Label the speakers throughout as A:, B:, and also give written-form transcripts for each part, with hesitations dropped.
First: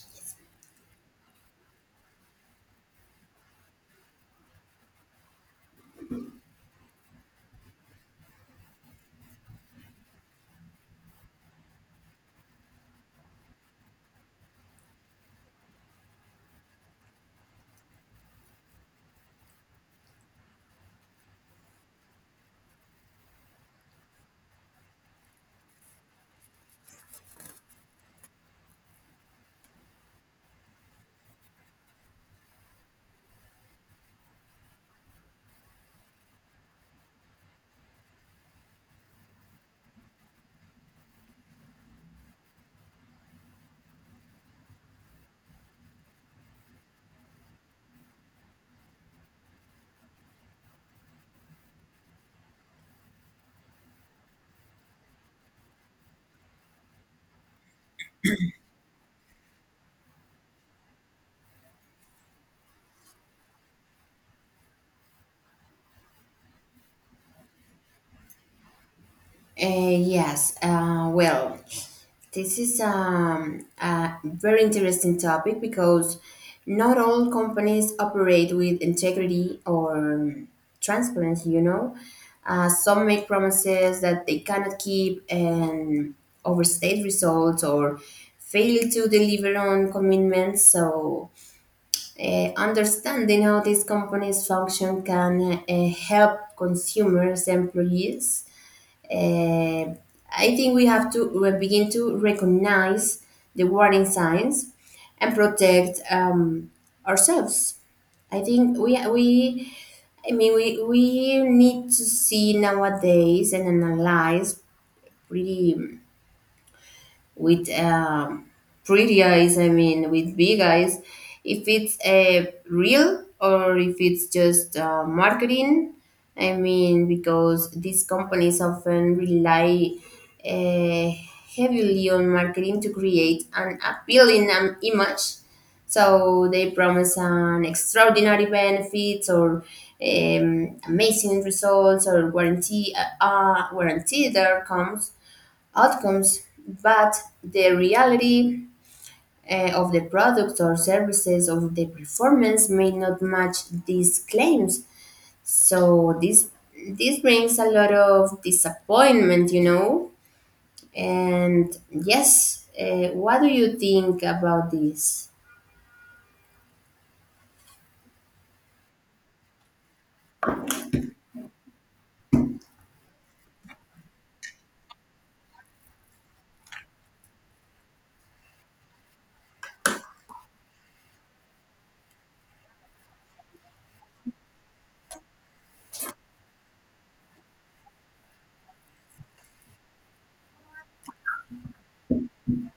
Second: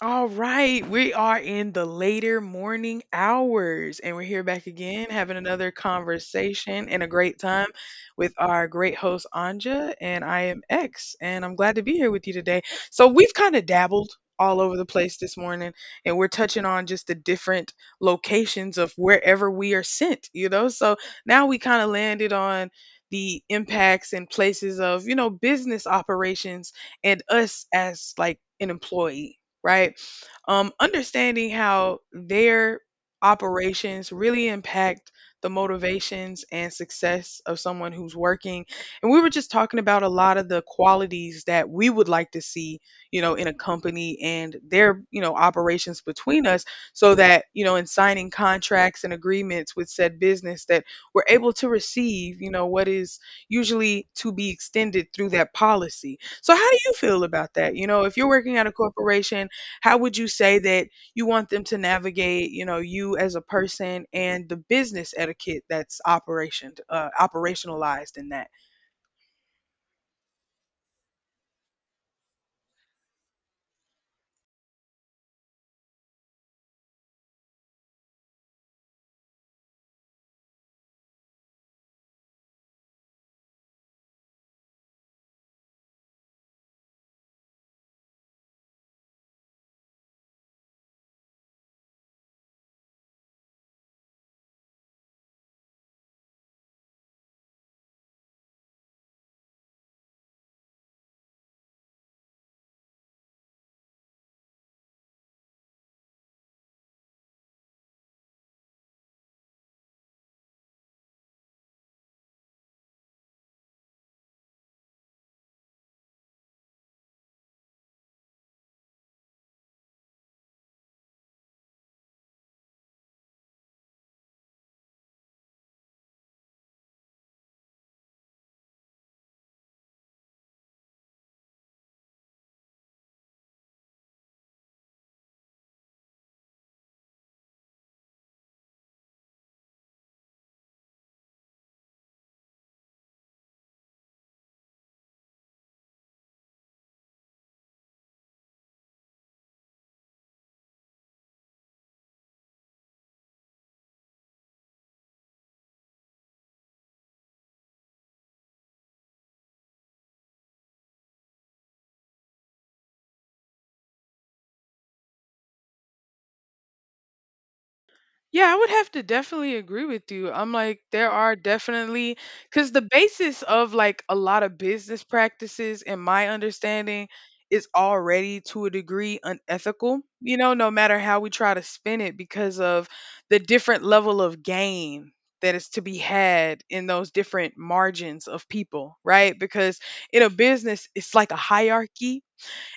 A: All right, we are in the later morning hours, and we're here back again having another conversation and a great time with our great host Anja, and I am X, and I'm glad to be here with you today. So we've kind of dabbled all over the place this morning, and we're touching on just the different locations of wherever we are sent, you know. So now we kind of landed on the impacts and places of, you know, business operations and us as like an employee, right? Understanding how their operations really impact the motivations and success of someone who's working. And we were just talking about a lot of the qualities that we would like to see, you know, in a company and their, you know, operations between us so that, you know, in signing contracts and agreements with said business that we're able to receive, you know, what is usually to be extended through that policy. So how do you feel about that? You know, if you're working at a corporation, how would you say that you want them to navigate, you know, you as a person and the business etiquette that's operationalized in that?
B: Yes, well, this is a very interesting topic because not all companies operate with integrity or transparency. Some make promises that they cannot keep and overstate results or fail to deliver on commitments. So, understanding how these companies function can help consumers, employees. uh, I think we have to begin to recognize the warning signs and protect ourselves. I think we I mean we need to see nowadays and analyze, pretty with um, pretty eyes, I mean, with big eyes, if it's a real or if it's just marketing. I mean, because these companies often rely uh, heavily on marketing to create an appealing image. So they promise an extraordinary benefits or amazing results or guaranteed outcomes, but the reality of the products or services of the performance may not match these claims. So this brings a lot of disappointment. And yes, what do you think about this?
A: Yeah, I would have to definitely agree with you. I'm like, there are definitely, because the basis of like a lot of business practices, in my understanding, is already to a degree unethical, you know, no matter how we try to spin it because of the different level of gain that is to be had in those different margins of people, right? Because in a business, it's like a hierarchy,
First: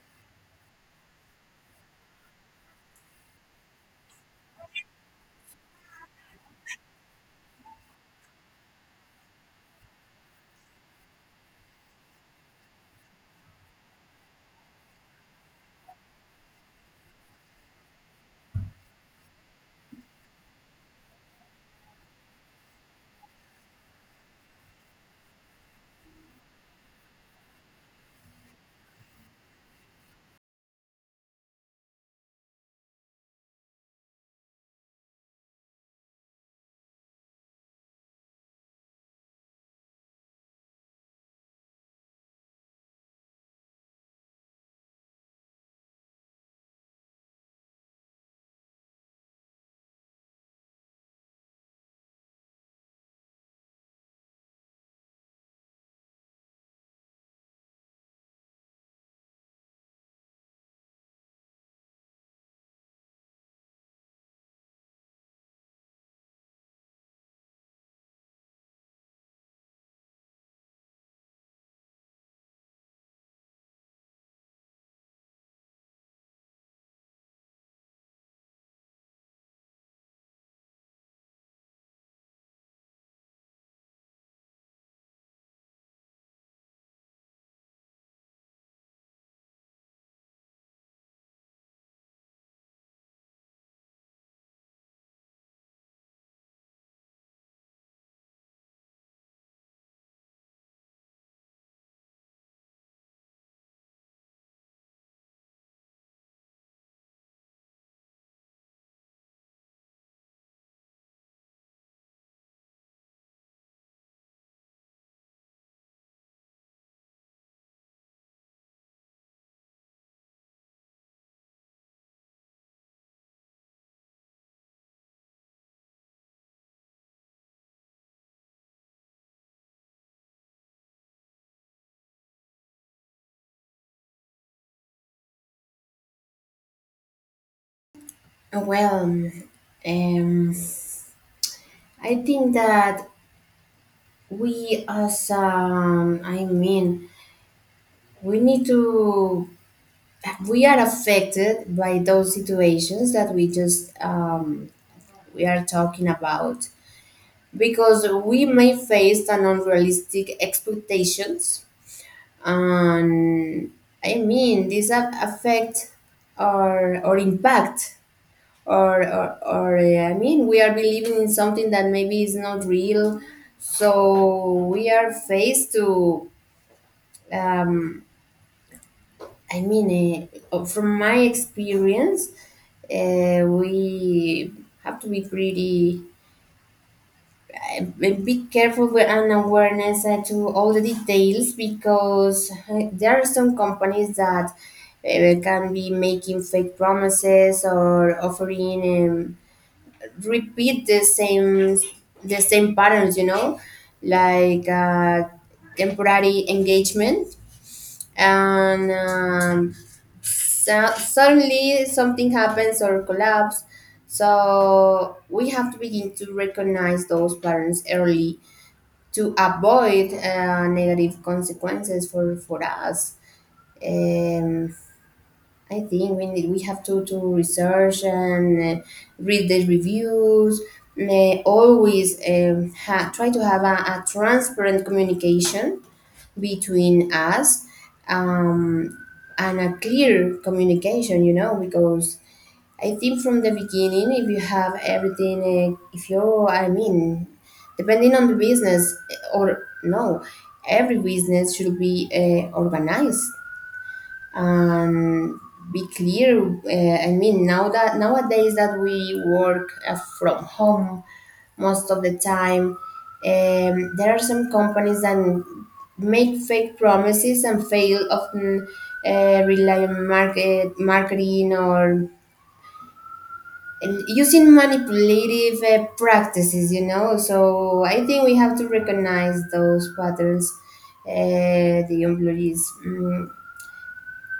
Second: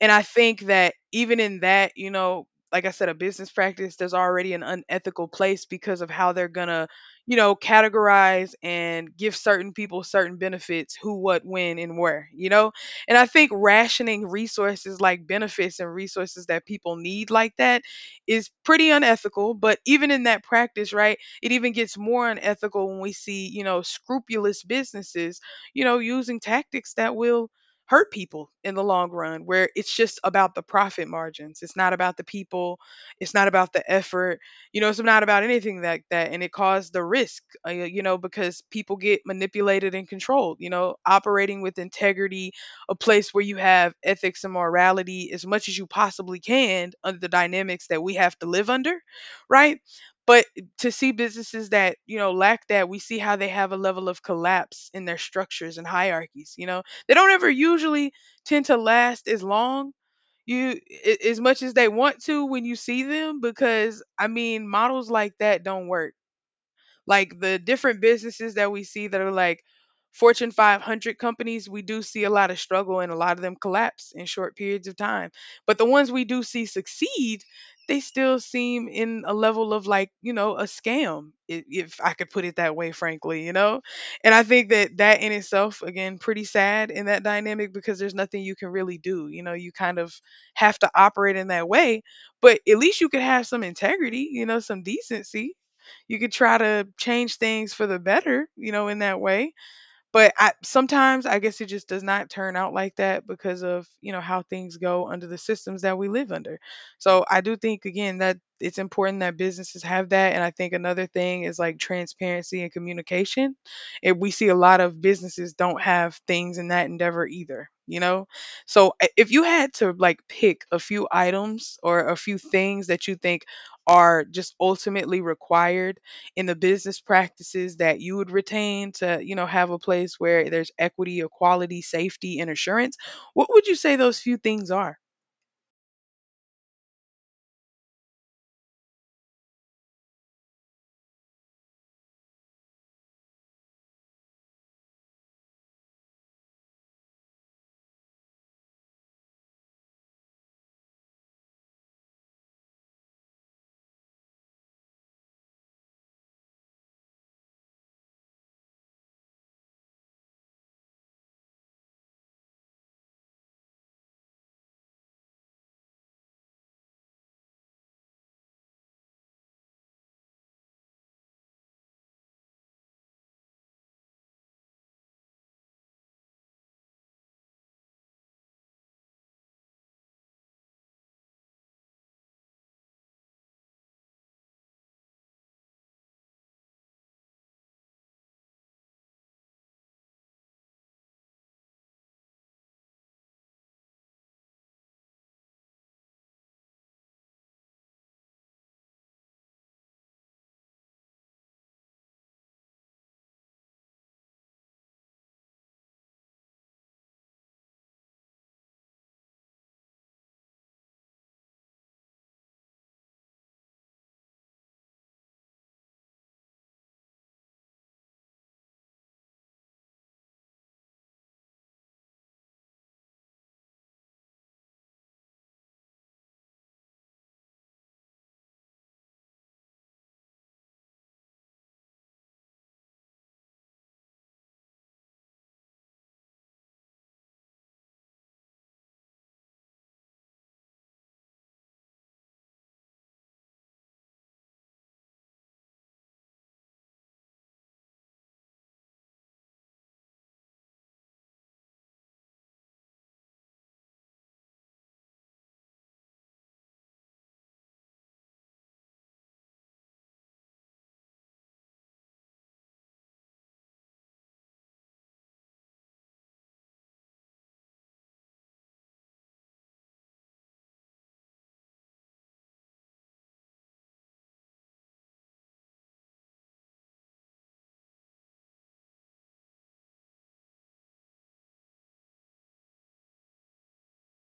A: and I think that even in that, you know, like I said, a business practice, there's already an unethical place because of how they're going to, you know, categorize and give certain people certain benefits, who, what, when, and where, you know? And I think rationing resources like benefits and resources that people need like that is pretty unethical. But even in that practice, right, it even gets more unethical when we see, you know, scrupulous businesses, you know, using tactics that will hurt people in the long run, where it's just about the profit margins, it's not about the people, it's not about the effort, you know, it's not about anything like that, and it caused the risk, you know, because people get manipulated and controlled, you know, operating with integrity, a place where you have ethics and morality as much as you possibly can under the dynamics that we have to live under, right? But to see businesses that, you know, lack that, we see how they have a level of collapse in their structures and hierarchies, you know, they don't ever usually tend to last as long you as much as they want to when you see them, because I mean, models like that don't work. Like the different businesses that we see that are like Fortune 500 companies, we do see a lot of struggle and a lot of them collapse in short periods of time. But the ones we do see succeed, they still seem in a level of like, you know, a scam, if I could put it that way, frankly, you know? And I think that that in itself, again, pretty sad in that dynamic, because there's nothing you can really do. You know, you kind of have to operate in that way, but at least you could have some integrity, you know, some decency, you could try to change things for the better, you know, in that way. But I, sometimes I guess it just does not turn out like that because of, you know, how things go under the systems that we live under. So I do think, again, that it's important that businesses have that. And I think another thing is like transparency and communication. And we see a lot of businesses don't have things in that endeavor either, you know? So if you had to like pick a few items or a few things that you think are just ultimately required in the business practices that you would retain to, you know, have a place where there's equity, equality, safety, and assurance, what would you say those few things are?
B: Well, um, I think that we as I mean, we need to we are affected by those situations that we just we are talking about, because we may face an unrealistic expectations. And I mean these affect or impact or I mean we are believing in something that maybe is not real, so we are faced to. um, I mean, from my experience, we have to, be careful with an awareness to all the details, because there are some companies that can be making fake promises or offering repeat the same patterns, you know, like temporary engagement and. Suddenly something happens or collapse. So we have to begin to recognize those patterns early to avoid negative consequences for us. Um, I think we have to research and read the reviews. May always try to have a transparent communication between us, um, and a clear communication, you know, because I think from the beginning, if you have everything, if you're, I mean, depending on the business, or no, every business should be organized, um, be clear. I mean, nowadays that we work from home most of the time, there are some companies that make fake promises and fail often, rely on marketing or using manipulative practices. You know, so I think we have to recognize those patterns. The employees, mm,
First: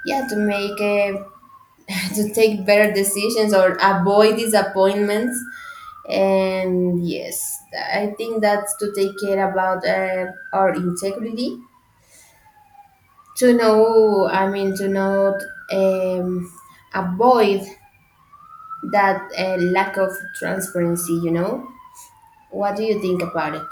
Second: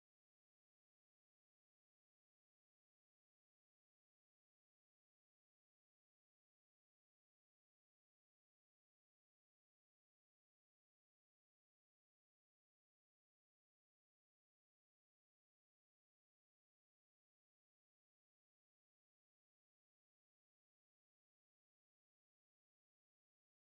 B: yeah, to make to take better decisions or avoid disappointments. And yes, I think that's to take care about our integrity, to know, I mean, to not um, avoid that lack of transparency. What do you think about it?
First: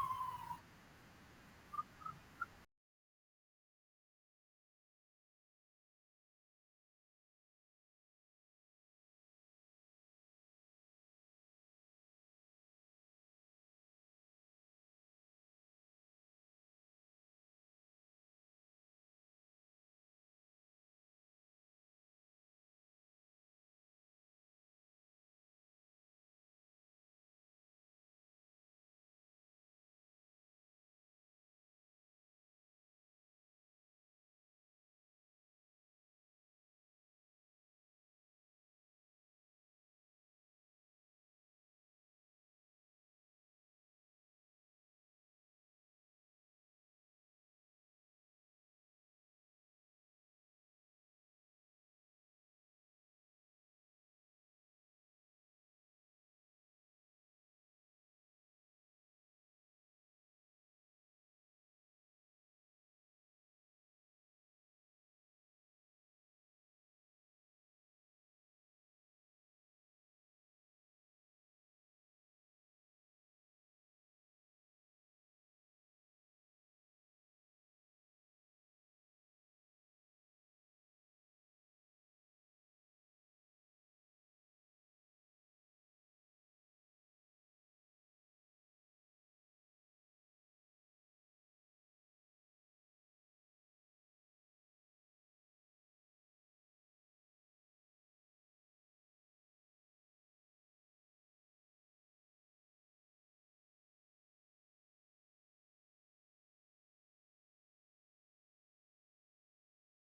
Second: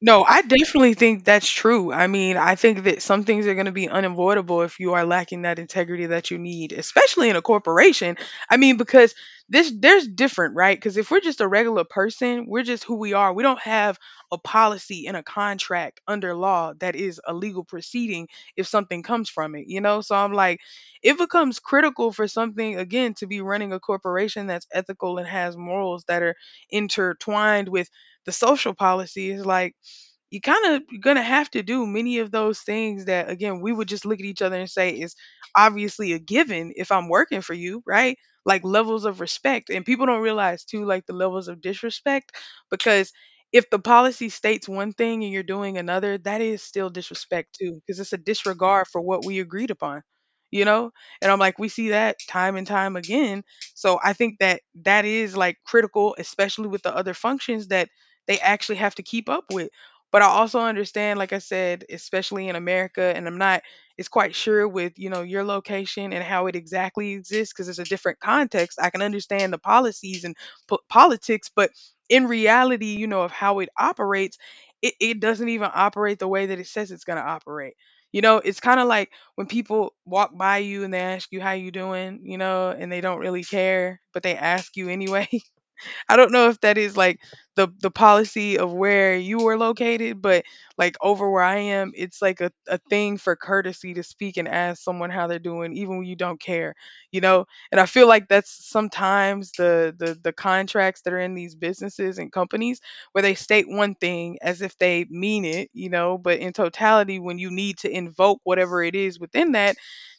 A: No, I definitely think that's true. I mean, I think that some things are going to be unavoidable if you are lacking that integrity that you need, especially in a corporation. I mean, because this there's different, right? Because if we're just a regular person, we're just who we are. We don't have a policy and a contract under law that is a legal proceeding if something comes from it, you know? So I'm like, it becomes critical for something, again, to be running a corporation that's ethical and has morals that are intertwined with the social policy, is like you kind of, you're gonna have to do many of those things that, again, we would just look at each other and say is obviously a given if I'm working for you, right? Like levels of respect. And people don't realize too like the levels of disrespect, because if the policy states one thing and you're doing another, that is still disrespect too, because it's a disregard for what we agreed upon. You know? And I'm like, we see that time and time again. So I think that that is like critical, especially with the other functions that they actually have to keep up with. But I also understand, like I said, especially in America, and I'm not it's quite sure with, you know, your location and how it exactly exists, because it's a different context. I can understand the policies and politics, but in reality, you know, of how it operates, it doesn't even operate the way that it says it's going to operate. You know, it's kind of like when people walk by you and they ask you how you doing, you know, and they don't really care, but they ask you anyway. I don't know if that is like the policy of where you are located, but like over where I am, it's like a thing for courtesy to speak and ask someone how they're doing, even when you don't care, you know? And I feel like that's sometimes the contracts that are in these businesses and companies where they state one thing as if they mean it, you know, but in totality, when you need to invoke whatever it is within that,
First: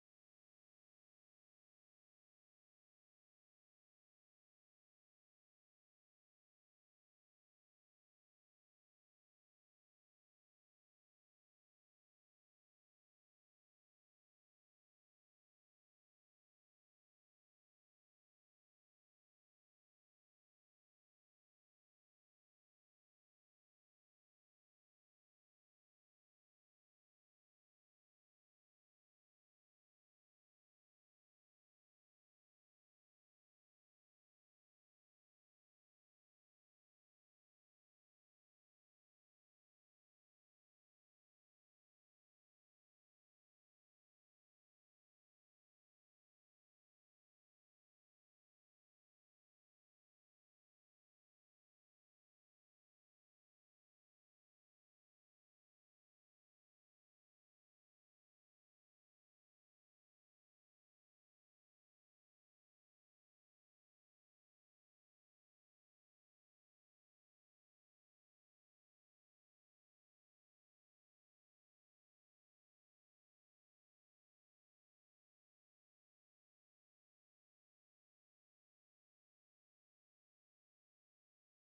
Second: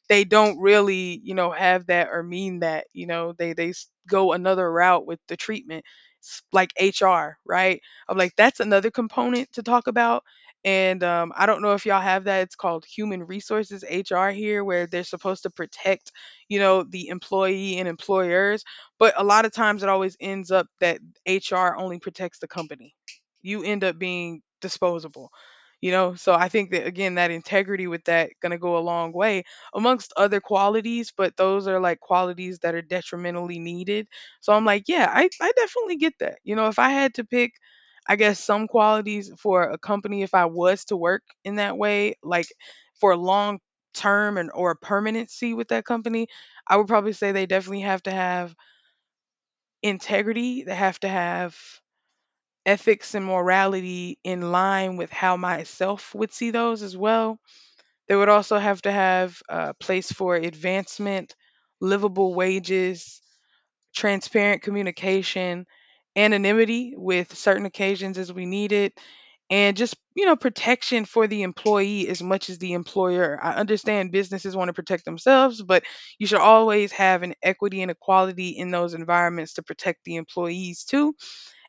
A: they don't really, you know, have that or mean that, you know, they go another route with the treatment. Like HR, right? I'm like, that's another component to talk about, and I don't know if y'all have that. It's called human resources, HR here, where they're supposed to protect, you know, the employee and employers. But a lot of times it always ends up that HR only protects the company. You end up being disposable, you know. So I think that, again, that integrity with that gonna go a long way amongst other qualities, but those are like qualities that are detrimentally needed. So I'm like, yeah, I definitely get that. You know, if I had to pick, I guess, some qualities for a company, if I was to work in that way, like for a long term and or permanency with that company, I would probably say they definitely have to have integrity, they have to have ethics and morality in line with how myself would see those as well. They would also have to have a place for advancement, livable wages, transparent communication, anonymity with certain occasions as we need it, and just, you know, protection for the employee as much as the employer. I understand businesses want to protect themselves, but you should always have an equity and equality in those environments to protect the employees too,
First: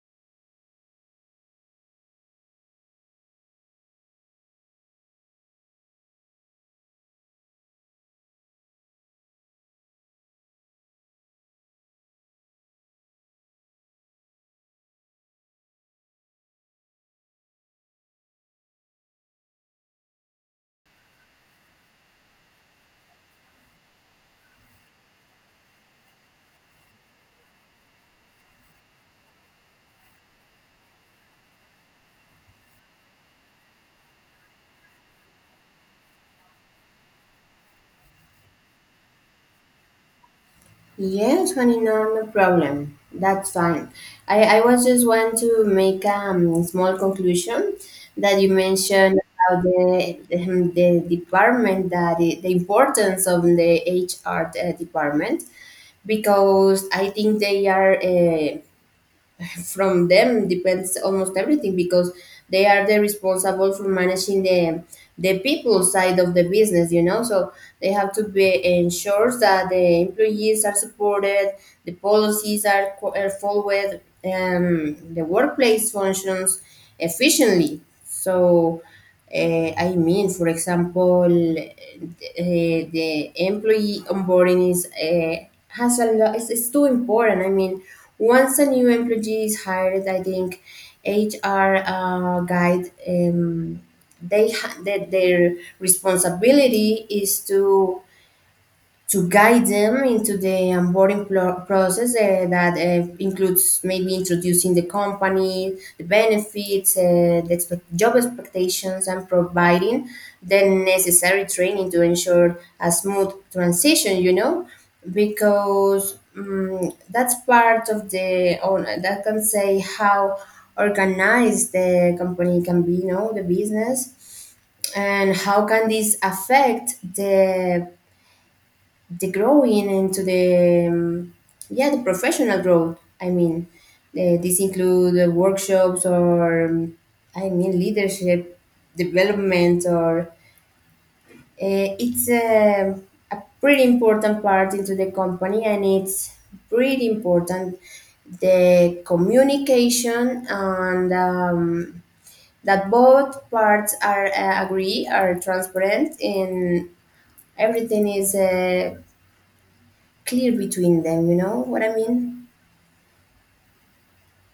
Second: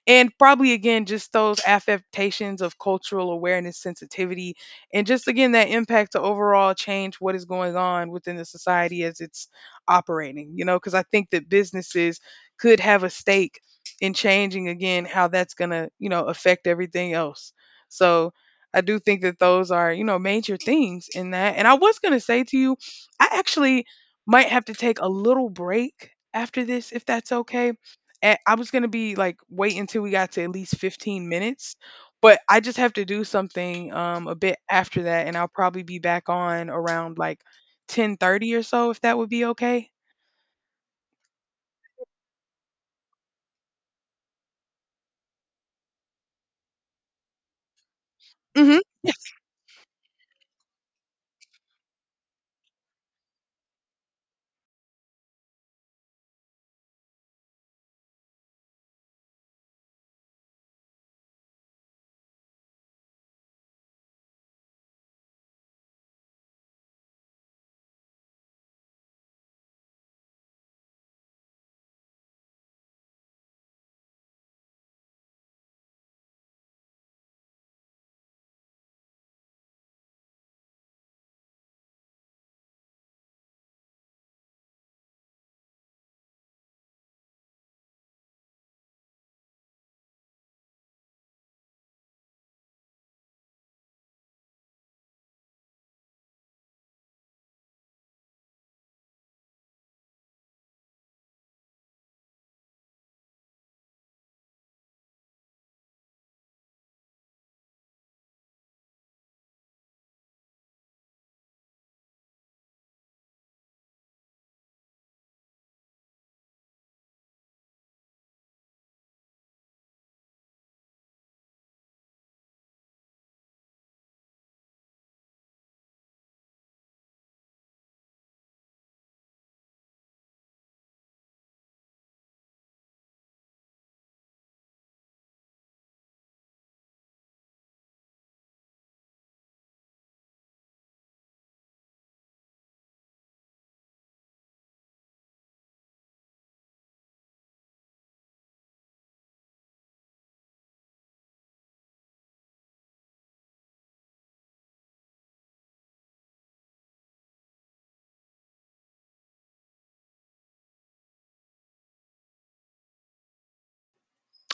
A: and probably, again, just those affectations of cultural awareness sensitivity, and just, again, that impact to overall change what is going on within the society as it's operating, you know, because I think that businesses could have a stake in changing, again, how that's going to, you know, affect everything else. So I do think that those are, you know, major things in that. And I was going to say to you, I actually might have to take a little break after this if that's okay. And I was gonna be like, wait until we got to at least 15 minutes, but I just have to do something a bit after that, and I'll probably be back on around like 10:30 or so if that would be okay.
B: Yeah, 29, no problem. That's fine. I was just want to make a small conclusion that you
A: Mm-hmm.
B: mentioned about the department, the importance of the HR department, because I think they are from them depends almost everything, because they are the responsible for managing the people side of the business, you know. So they have to be ensure that the employees are supported, the policies are followed and the workplace functions efficiently. So I mean, for example, the employee onboarding is has a lot. It's too important. I mean, once a new employee is hired, I think HR, guide, that their responsibility is to guide them into the onboarding process, that includes maybe introducing the company, the benefits, the job expectations, and providing the necessary training to ensure a smooth transition, you know, because that's part of or that can say how organized the company can be, you know, the business, and how can this affect the growing into the, yeah, the professional growth. I mean this include workshops or, I mean, leadership development or it's a pretty important part into the company, and it's pretty important the communication and, that both parts are, agree, are transparent and everything is clear between them. You know what I mean?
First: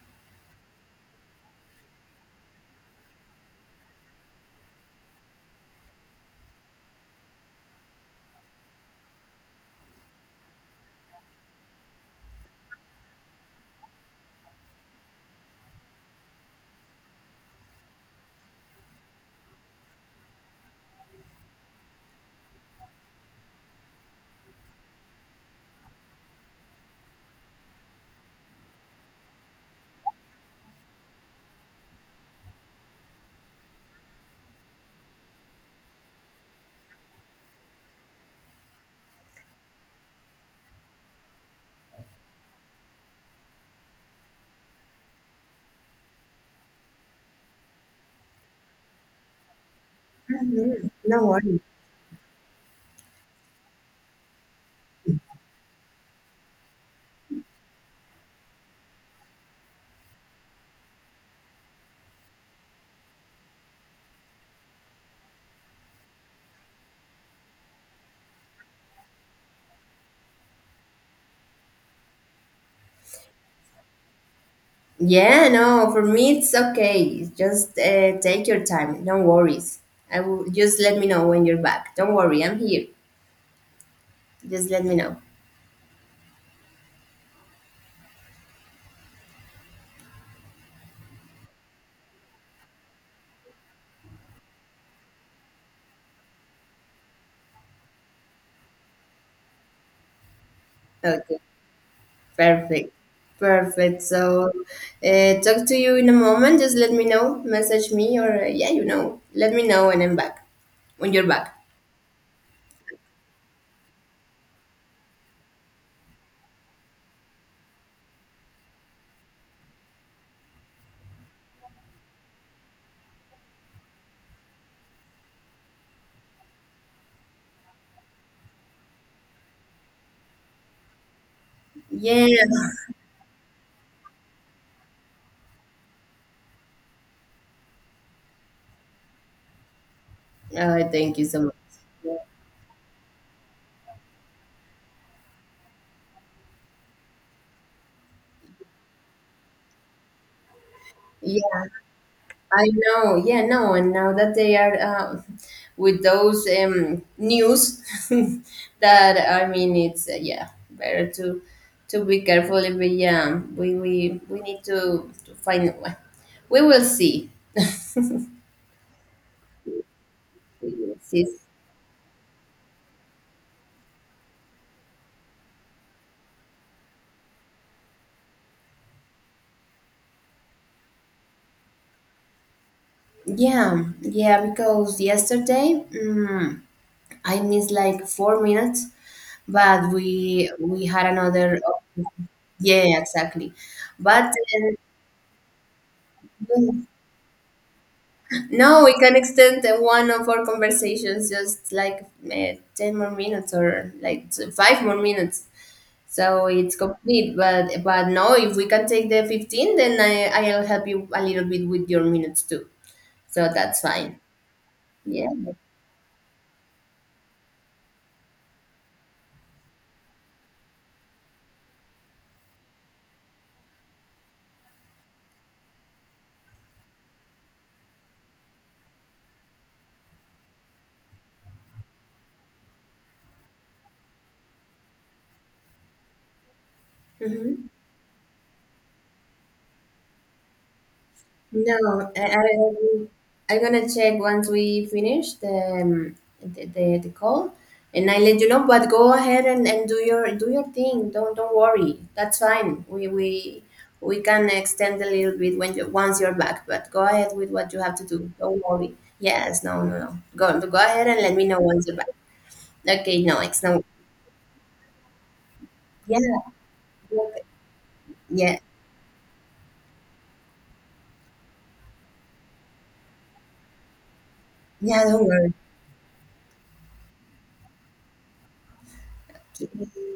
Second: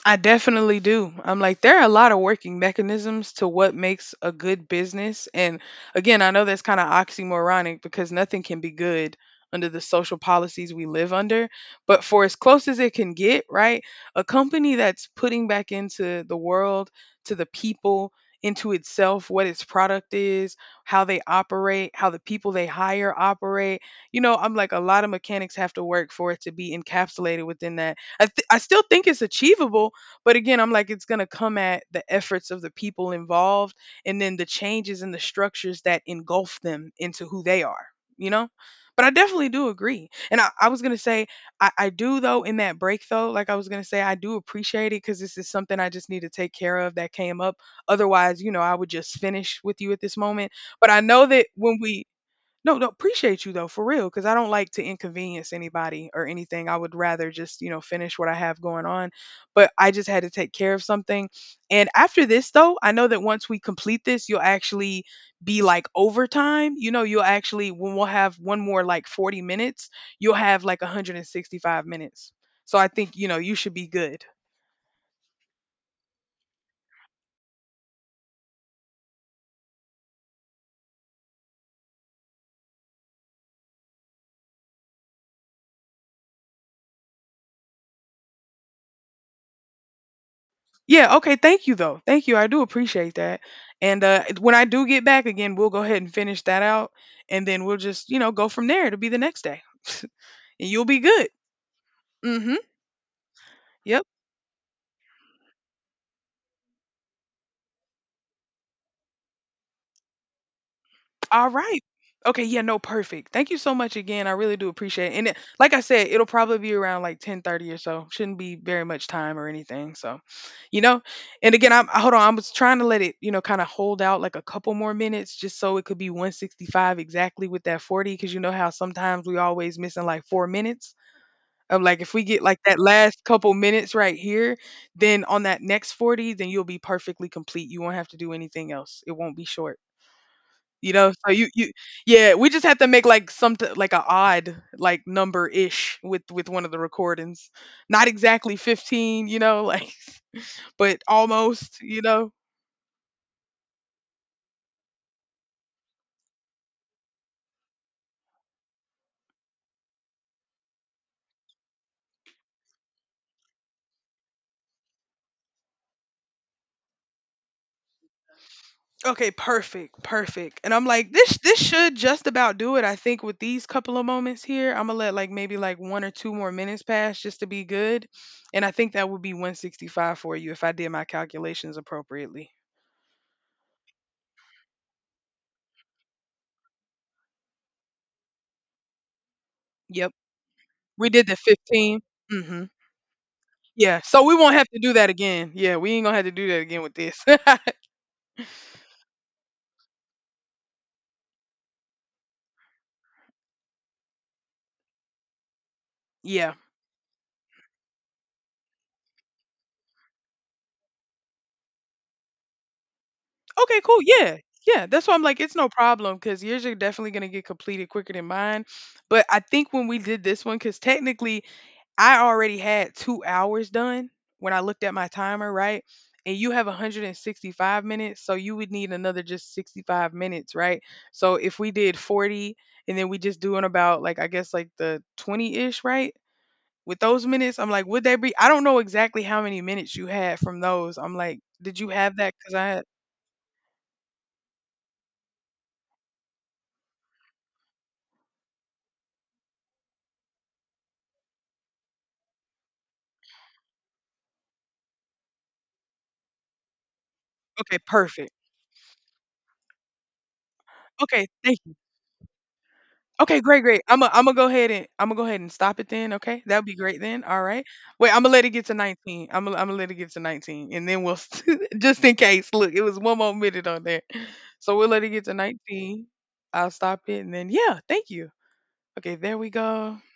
A: I definitely do. I'm like, there are a lot of working mechanisms to what makes a good business. And again, I know that's kind of oxymoronic because nothing can be good under the social policies we live under. But for as close as it can get, right? A company that's putting back into the world, to the people, into itself, what its product is, how they operate, how the people they hire operate. You know, I'm like, a lot of mechanics have to work for it to be encapsulated within that. I still think it's achievable but again, I'm like, it's going to come at the efforts of the people involved and then the changes in the structures that engulf them into who they are, you know? But I definitely do agree. And I was going to say, I do, though, in that break, though, like I was going to say, I do appreciate it because this is something I just need to take care of that came up. Otherwise, you know, I would just finish with you at this moment.
B: Mhm.
A: But I know
B: No
A: that
B: worries.
A: when we, No, no, appreciate you though, for real, because I don't like to inconvenience anybody or anything. I would rather just, you know, finish what I have going on. But I just had to take care of something. And after this, though, I know that once we complete this, you'll actually be like overtime. You know, you'll actually, when we'll have one more like 40 minutes, you'll have like 165 minutes. So I think, you know, you should be good.
B: Yeah, no, for me it's okay. Just take your time. Don't worries. I will just let me know when you're back. Don't worry, I'm here. Just let me know.
A: Yeah, okay, thank you though. Thank you. I do appreciate that. And when I do get back again, we'll go ahead and finish that out and then we'll just, you know, go from there to be the next day. And you'll be good.
B: Okay,
A: Mhm.
B: perfect. Perfect.
A: Yep.
B: So, talk to you in a moment. Just let me know. Message me or, yeah, let me know when I'm back, when you're
A: All
B: back.
A: right. Okay, yeah, no, perfect. Thank you so much again. I really do appreciate it. And it, like I said, it'll probably be around like 10:30 or so. Shouldn't be very much time or anything. So, you know, and again, hold on, I was trying to let it, you know, kind of hold out like a couple more minutes just so it could be 165 exactly with that 40 cuz you know how sometimes we always missing like 4 minutes. Of like if we
B: Yeah.
A: get like that last couple minutes right here, then on that next 40, then you'll be perfectly complete. You won't have to do anything else. It won't be short. You know,
B: Thank you
A: so
B: so
A: you
B: much.
A: yeah, we just have to make like something like a odd like number ish with one of the recordings. Not exactly 15, you know, like but
B: Yeah.
A: almost, you know.
B: I know, yeah, no, and now that they are, with those news, that I mean, it's yeah, better to be careful. If we need to find. Well, we will see.
A: Okay, perfect, perfect.
B: We
A: And I'm
B: will
A: like,
B: see.
A: this should just about do it. I think with these couple of moments here, I'm gonna let like maybe like one or two more minutes pass just to be good. And I think that would be 165 for you if I did my calculations appropriately.
B: Yeah, yeah, because yesterday, I missed like 4 minutes, but
A: Yep,
B: we had
A: we did the
B: another. Oh,
A: 15. Hmm.
B: yeah, exactly.
A: Yeah, so
B: But
A: we won't have to do that again. Yeah, we ain't gonna have to do that
B: uh,
A: again with this.
B: no, we can extend the one of our conversations just like 10 more minutes or like 5 more minutes. So
A: Yeah.
B: it's complete. But no, if we can take the 15, then I'll help you a little bit with your minutes too. So that's
A: Okay, cool.
B: fine.
A: Yeah. Yeah. That's why I'm
B: Yeah.
A: like, it's no problem because yours are definitely going to get completed quicker than mine. But I think when we did this one, because technically I already had 2 hours done when I looked at my timer, right? And you have 165 minutes. So you would need another just 65 minutes, right? So if we did 40 and then we just doing about like, I guess like the 20 ish, right? With those minutes,
B: Mhm.
A: I'm like, would they be? I don't know exactly how many minutes you had from those. I'm like, did you
B: No,
A: have
B: I,
A: that?
B: I,
A: Because I had.
B: I'm gonna check once we finish the call, and I let you know. But go ahead and do your thing. Don't worry. That's fine. We can extend a little bit when once you're back. But go ahead with what
A: Okay,
B: you have to do.
A: perfect.
B: Don't worry. Yes. No. No. No. Go ahead and
A: Okay,
B: let me know
A: thank you.
B: once you're back. Okay. No.
A: Okay,
B: It's
A: great, great.
B: no.
A: I'm gonna go ahead and stop it then.
B: Yeah.
A: Okay, that will be great then.
B: Okay.
A: All right. Wait, I'm gonna let it
B: Yeah.
A: get to 19. I'm gonna let it get to 19, and then we'll s- just in case. Look, it was one more minute on there, so we'll
B: Yeah.
A: let it get to
B: Don't
A: 19. I'll stop it, and then yeah, thank you. Okay, there we go.
B: worry.